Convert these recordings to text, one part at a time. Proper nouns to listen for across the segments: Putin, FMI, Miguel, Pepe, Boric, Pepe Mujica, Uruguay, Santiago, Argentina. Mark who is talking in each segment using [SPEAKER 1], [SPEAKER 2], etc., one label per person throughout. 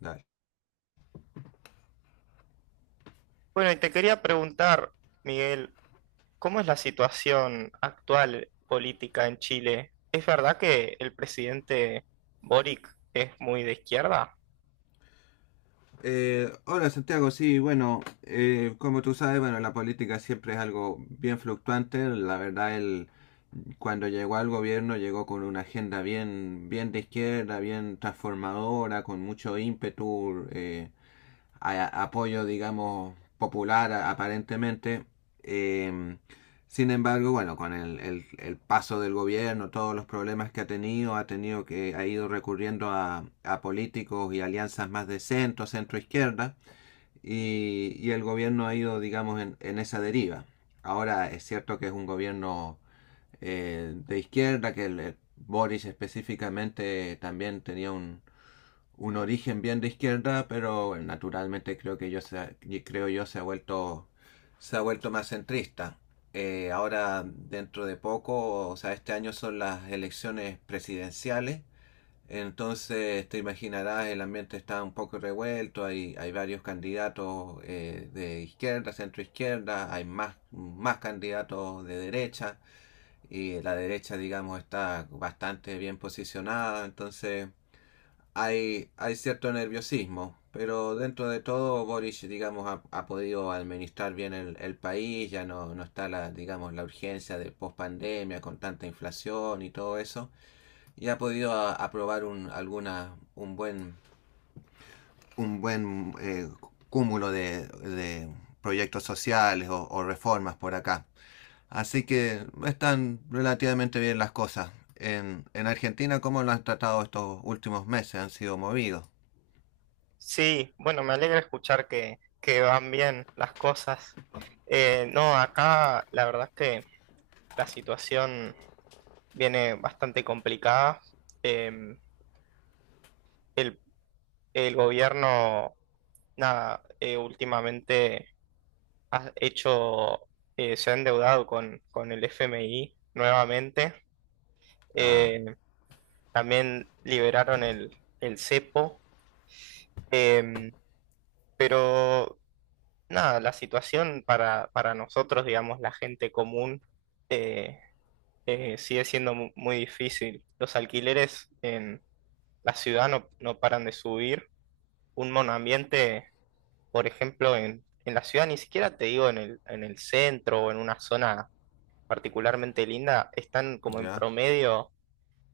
[SPEAKER 1] Dale.
[SPEAKER 2] Bueno, y te quería preguntar, Miguel, ¿cómo es la situación actual política en Chile? ¿Es verdad que el presidente Boric es muy de izquierda?
[SPEAKER 1] Hola, Santiago. Sí, bueno, como tú sabes, bueno, la política siempre es algo bien fluctuante. La verdad, él cuando llegó al gobierno llegó con una agenda bien de izquierda, bien transformadora, con mucho ímpetu. A apoyo, digamos, popular aparentemente. Eh, Sin embargo, bueno, con el paso del gobierno, todos los problemas que ha tenido que ha ido recurriendo a políticos y alianzas más de centro, centro izquierda, y el gobierno ha ido, digamos, en esa deriva. Ahora es cierto que es un gobierno de izquierda, que el Boris específicamente también tenía un origen bien de izquierda, pero naturalmente creo yo se ha vuelto más centrista. Ahora dentro de poco, o sea, este año son las elecciones presidenciales, entonces te imaginarás el ambiente está un poco revuelto, hay varios candidatos de izquierda, centro izquierda, hay más candidatos de derecha y la derecha digamos está bastante bien posicionada, entonces hay cierto nerviosismo, pero dentro de todo Boric, digamos, ha, ha podido administrar bien el país, ya no, no está la, digamos, la urgencia de pospandemia con tanta inflación y todo eso, y ha podido aprobar un buen cúmulo de proyectos sociales o reformas por acá. Así que no están relativamente bien las cosas. En Argentina, ¿cómo lo han tratado estos últimos meses? Han sido movidos.
[SPEAKER 2] Sí, bueno, me alegra escuchar que van bien las cosas. No, acá la verdad es que la situación viene bastante complicada. Em, el, el gobierno, nada, últimamente ha hecho, se ha endeudado con el FMI nuevamente.
[SPEAKER 1] Ah.
[SPEAKER 2] Eh, También liberaron el cepo. Eh, pero nada, la situación para nosotros, digamos, la gente común, eh, sigue siendo muy difícil. Los alquileres en la ciudad no paran de subir. Un monoambiente, por ejemplo, en la ciudad, ni siquiera te digo en el centro o en una zona particularmente linda, están como en
[SPEAKER 1] Ya.
[SPEAKER 2] promedio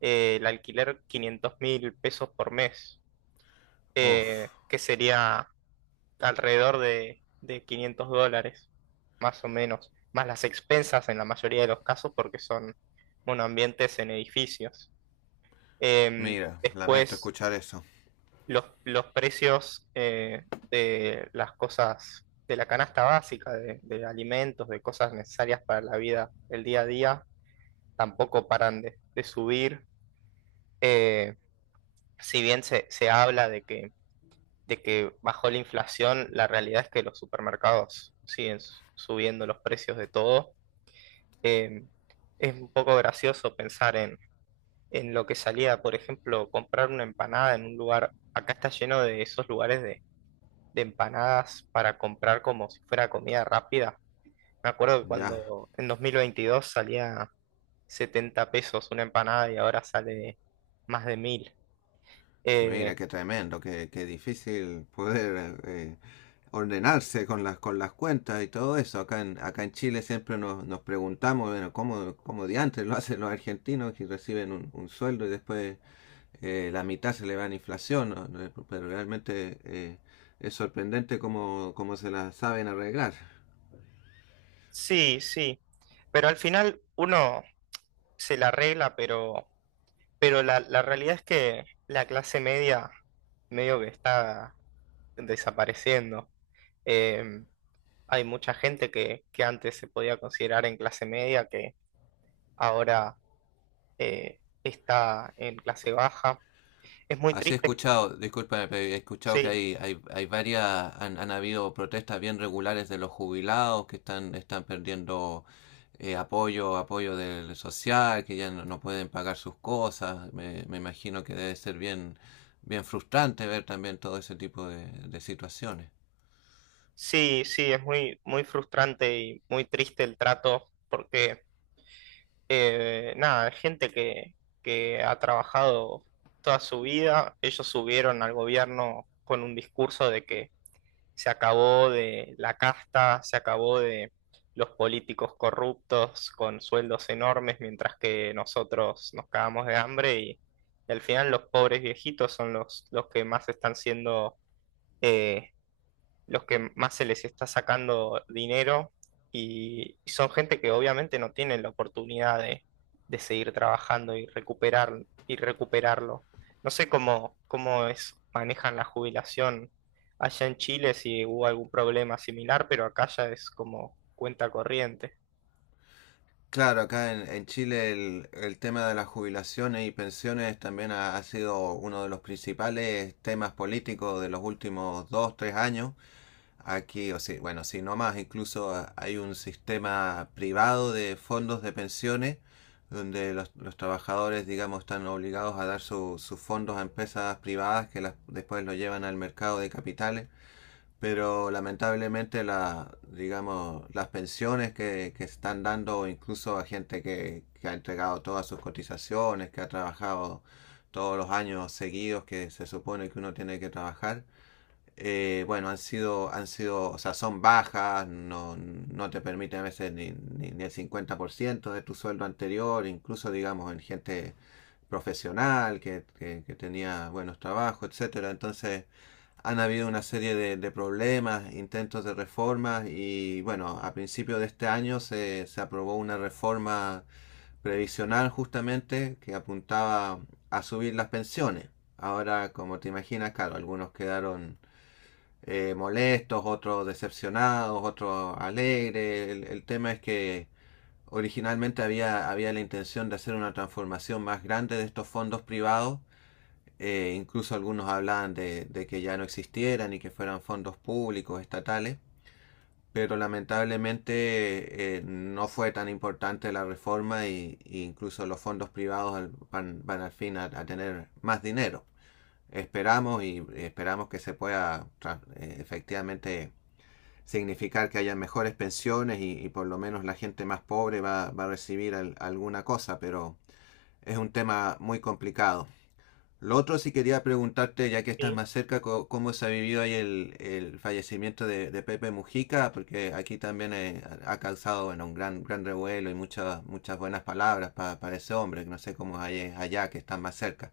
[SPEAKER 2] el alquiler 500 mil pesos por mes,
[SPEAKER 1] Uf.
[SPEAKER 2] que sería alrededor de $500, más o menos, más las expensas en la mayoría de los casos porque son monoambientes en edificios.
[SPEAKER 1] Mira, lamento
[SPEAKER 2] Después,
[SPEAKER 1] escuchar eso.
[SPEAKER 2] los precios de las cosas, de la canasta básica, de alimentos, de cosas necesarias para la vida, el día a día tampoco paran de subir. Eh, si bien se habla de que bajó la inflación, la realidad es que los supermercados siguen subiendo los precios de todo. Eh, es un poco gracioso pensar en lo que salía, por ejemplo, comprar una empanada en un lugar, acá está lleno de esos lugares de empanadas para comprar como si fuera comida rápida. Me acuerdo que
[SPEAKER 1] Ya.
[SPEAKER 2] cuando en 2022 salía 70 pesos una empanada y ahora sale más de mil. Eh,
[SPEAKER 1] Mira, qué tremendo, qué, qué difícil poder ordenarse con las cuentas y todo eso. Acá en, acá en Chile siempre nos, nos preguntamos, bueno, ¿cómo, cómo diantres lo hacen los argentinos que reciben un sueldo y después la mitad se le va en inflación? ¿No? No, pero realmente es sorprendente cómo, cómo se las saben arreglar.
[SPEAKER 2] sí, sí, pero al final uno se la arregla, pero la realidad es que la clase media medio que está desapareciendo. Eh, Hay mucha gente que antes se podía considerar en clase media que ahora está en clase baja. Es muy
[SPEAKER 1] Así he
[SPEAKER 2] triste,
[SPEAKER 1] escuchado, disculpa, pero he escuchado que
[SPEAKER 2] sí,
[SPEAKER 1] hay, hay varias, han, han habido protestas bien regulares de los jubilados que están, están perdiendo apoyo, apoyo del social, que ya no, no pueden pagar sus cosas. Me imagino que debe ser bien, bien frustrante ver también todo ese tipo de situaciones.
[SPEAKER 2] sí, sí, es muy, muy frustrante y muy triste el trato porque nada, gente que ha trabajado toda su vida. Ellos subieron al gobierno con un discurso de que se acabó de la casta, se acabó de los políticos corruptos con sueldos enormes, mientras que nosotros nos cagamos de hambre, y al final los pobres viejitos son los que más están siendo, eh, los que más se les está sacando dinero, y son gente que obviamente no tienen la oportunidad de seguir trabajando y recuperarlo. No sé cómo manejan la jubilación allá en Chile, si hubo algún problema similar, pero acá ya es como cuenta corriente.
[SPEAKER 1] Claro, acá en Chile el tema de las jubilaciones y pensiones también ha, ha sido uno de los principales temas políticos de los últimos dos, tres años. Aquí, o si bueno, si no más, incluso ah, hay un sistema privado de fondos de pensiones donde los trabajadores, digamos, están obligados a dar sus fondos a empresas privadas que las, después lo llevan al mercado de capitales. Pero lamentablemente, la, digamos, las pensiones que están dando incluso a gente que ha entregado todas sus cotizaciones, que ha trabajado todos los años seguidos que se supone que uno tiene que trabajar, bueno, han sido, o sea, son bajas, no, no te permiten a veces ni, ni, ni el 50% de tu sueldo anterior, incluso digamos en gente profesional que, que tenía buenos trabajos, etcétera. Entonces, han habido una serie de problemas, intentos de reformas y bueno, a principio de este año se, se aprobó una reforma previsional justamente que apuntaba a subir las pensiones. Ahora, como te imaginas, claro, algunos quedaron molestos, otros decepcionados, otros alegres. El tema es que originalmente había, había la intención de hacer una transformación más grande de estos fondos privados. Incluso algunos hablaban de que ya no existieran y que fueran fondos públicos, estatales, pero lamentablemente no fue tan importante la reforma y incluso los fondos privados van, van al fin a tener más dinero. Esperamos y esperamos que se pueda efectivamente significar que haya mejores pensiones y por lo menos la gente más pobre va, va a recibir alguna cosa, pero es un tema muy complicado. Lo otro sí quería preguntarte, ya que estás
[SPEAKER 2] Sí,
[SPEAKER 1] más cerca, cómo se ha vivido ahí el fallecimiento de Pepe Mujica, porque aquí también ha causado bueno, un gran, gran revuelo y muchas, muchas buenas palabras para ese hombre, que no sé cómo es allá, que estás más cerca.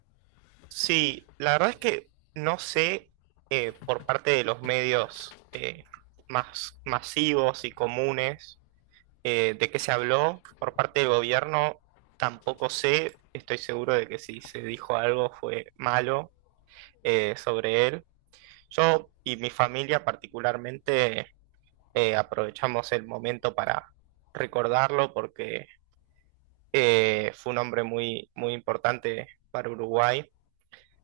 [SPEAKER 2] sí, la verdad es que no sé, por parte de los medios más masivos y comunes. ¿De qué se habló por parte del gobierno? Tampoco sé, estoy seguro de que si se dijo algo fue malo sobre él. Yo y mi familia particularmente aprovechamos el momento para recordarlo porque fue un hombre muy, muy importante para Uruguay.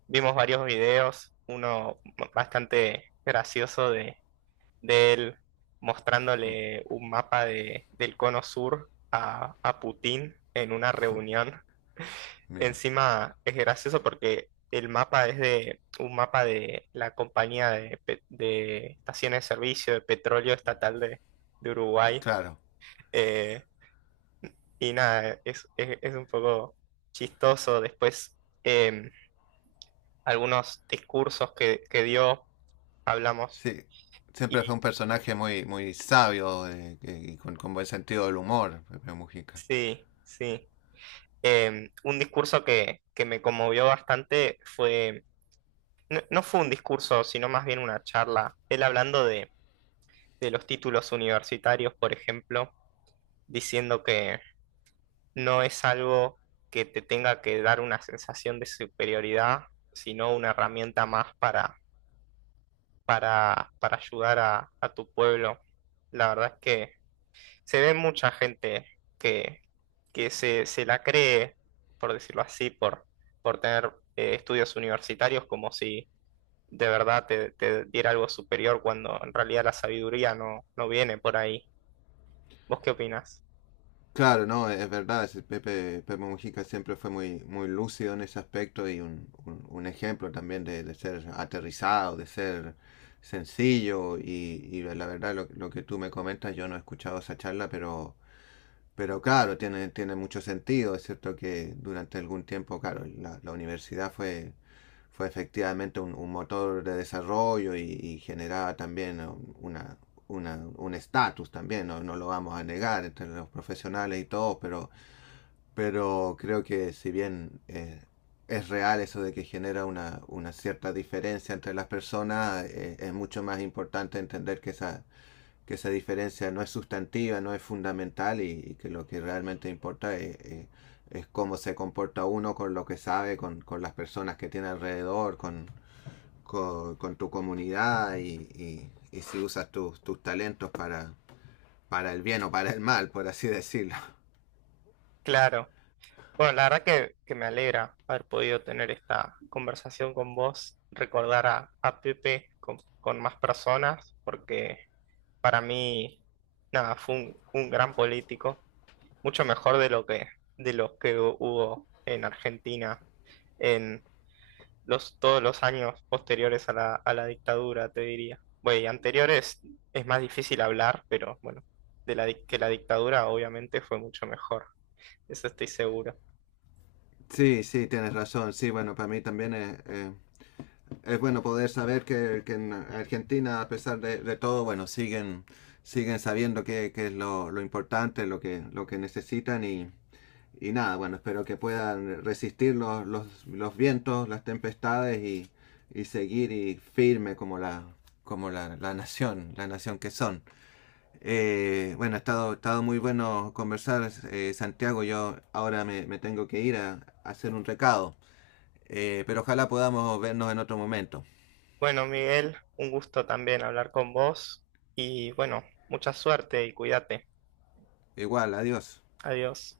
[SPEAKER 2] Vimos varios videos, uno bastante gracioso de él mostrándole un mapa del cono sur a Putin en una reunión.
[SPEAKER 1] Mira,
[SPEAKER 2] Encima es gracioso porque el mapa es de un mapa de la compañía de estaciones de servicio de petróleo estatal de Uruguay.
[SPEAKER 1] claro.
[SPEAKER 2] Eh, y nada, es un poco chistoso. Después, em, algunos discursos que dio, hablamos.
[SPEAKER 1] Sí, siempre fue
[SPEAKER 2] Y
[SPEAKER 1] un personaje muy, muy sabio y con buen sentido del humor, Pepe Mujica.
[SPEAKER 2] sí, sí. Un discurso que me conmovió bastante fue, no fue un discurso, sino más bien una charla. Él hablando de los títulos universitarios, por ejemplo, diciendo que no es algo que te tenga que dar una sensación de superioridad, sino una herramienta más para ayudar a tu pueblo. La verdad es que se ve mucha gente que, que se la cree, por decirlo así, por tener estudios universitarios, como si de verdad te diera algo superior cuando en realidad la sabiduría no viene por ahí. ¿Vos qué opinás?
[SPEAKER 1] Claro, no, es verdad, ese Pepe, Pepe Mujica siempre fue muy, muy lúcido en ese aspecto y un, un ejemplo también de ser aterrizado, de ser sencillo y la verdad lo que tú me comentas, yo no he escuchado esa charla, pero claro, tiene, tiene mucho sentido. Es cierto que durante algún tiempo, claro, la universidad fue, fue efectivamente un motor de desarrollo y generaba también una, un estatus también, no, no lo vamos a negar entre los profesionales y todo, pero creo que si bien es real eso de que genera una cierta diferencia entre las personas, es mucho más importante entender que esa diferencia no es sustantiva, no es fundamental y que lo que realmente importa es, cómo se comporta uno con lo que sabe, con las personas que tiene alrededor, con tu comunidad y si usas tus talentos para el bien o para el mal, por así decirlo.
[SPEAKER 2] Claro. Bueno, la verdad que me alegra haber podido tener esta conversación con vos, recordar a Pepe con más personas, porque para mí, nada, fue un gran político, mucho mejor de lo que hubo en Argentina en todos los años posteriores a la dictadura, te diría. Bueno, y anteriores es más difícil hablar, pero bueno, que la dictadura obviamente fue mucho mejor, eso estoy seguro.
[SPEAKER 1] Sí, sí, tienes razón. Sí, bueno, para mí también es bueno poder saber que en Argentina, a pesar de todo, bueno, siguen, siguen sabiendo qué es lo importante, lo que necesitan y nada, bueno, espero que puedan resistir los vientos, las tempestades y seguir y firme como la, la nación que son. Bueno, ha estado muy bueno conversar, Santiago. Yo ahora me, me tengo que ir a hacer un recado, pero ojalá podamos vernos en otro momento.
[SPEAKER 2] Bueno, Miguel, un gusto también hablar con vos y bueno, mucha suerte y cuídate.
[SPEAKER 1] Igual, adiós.
[SPEAKER 2] Adiós.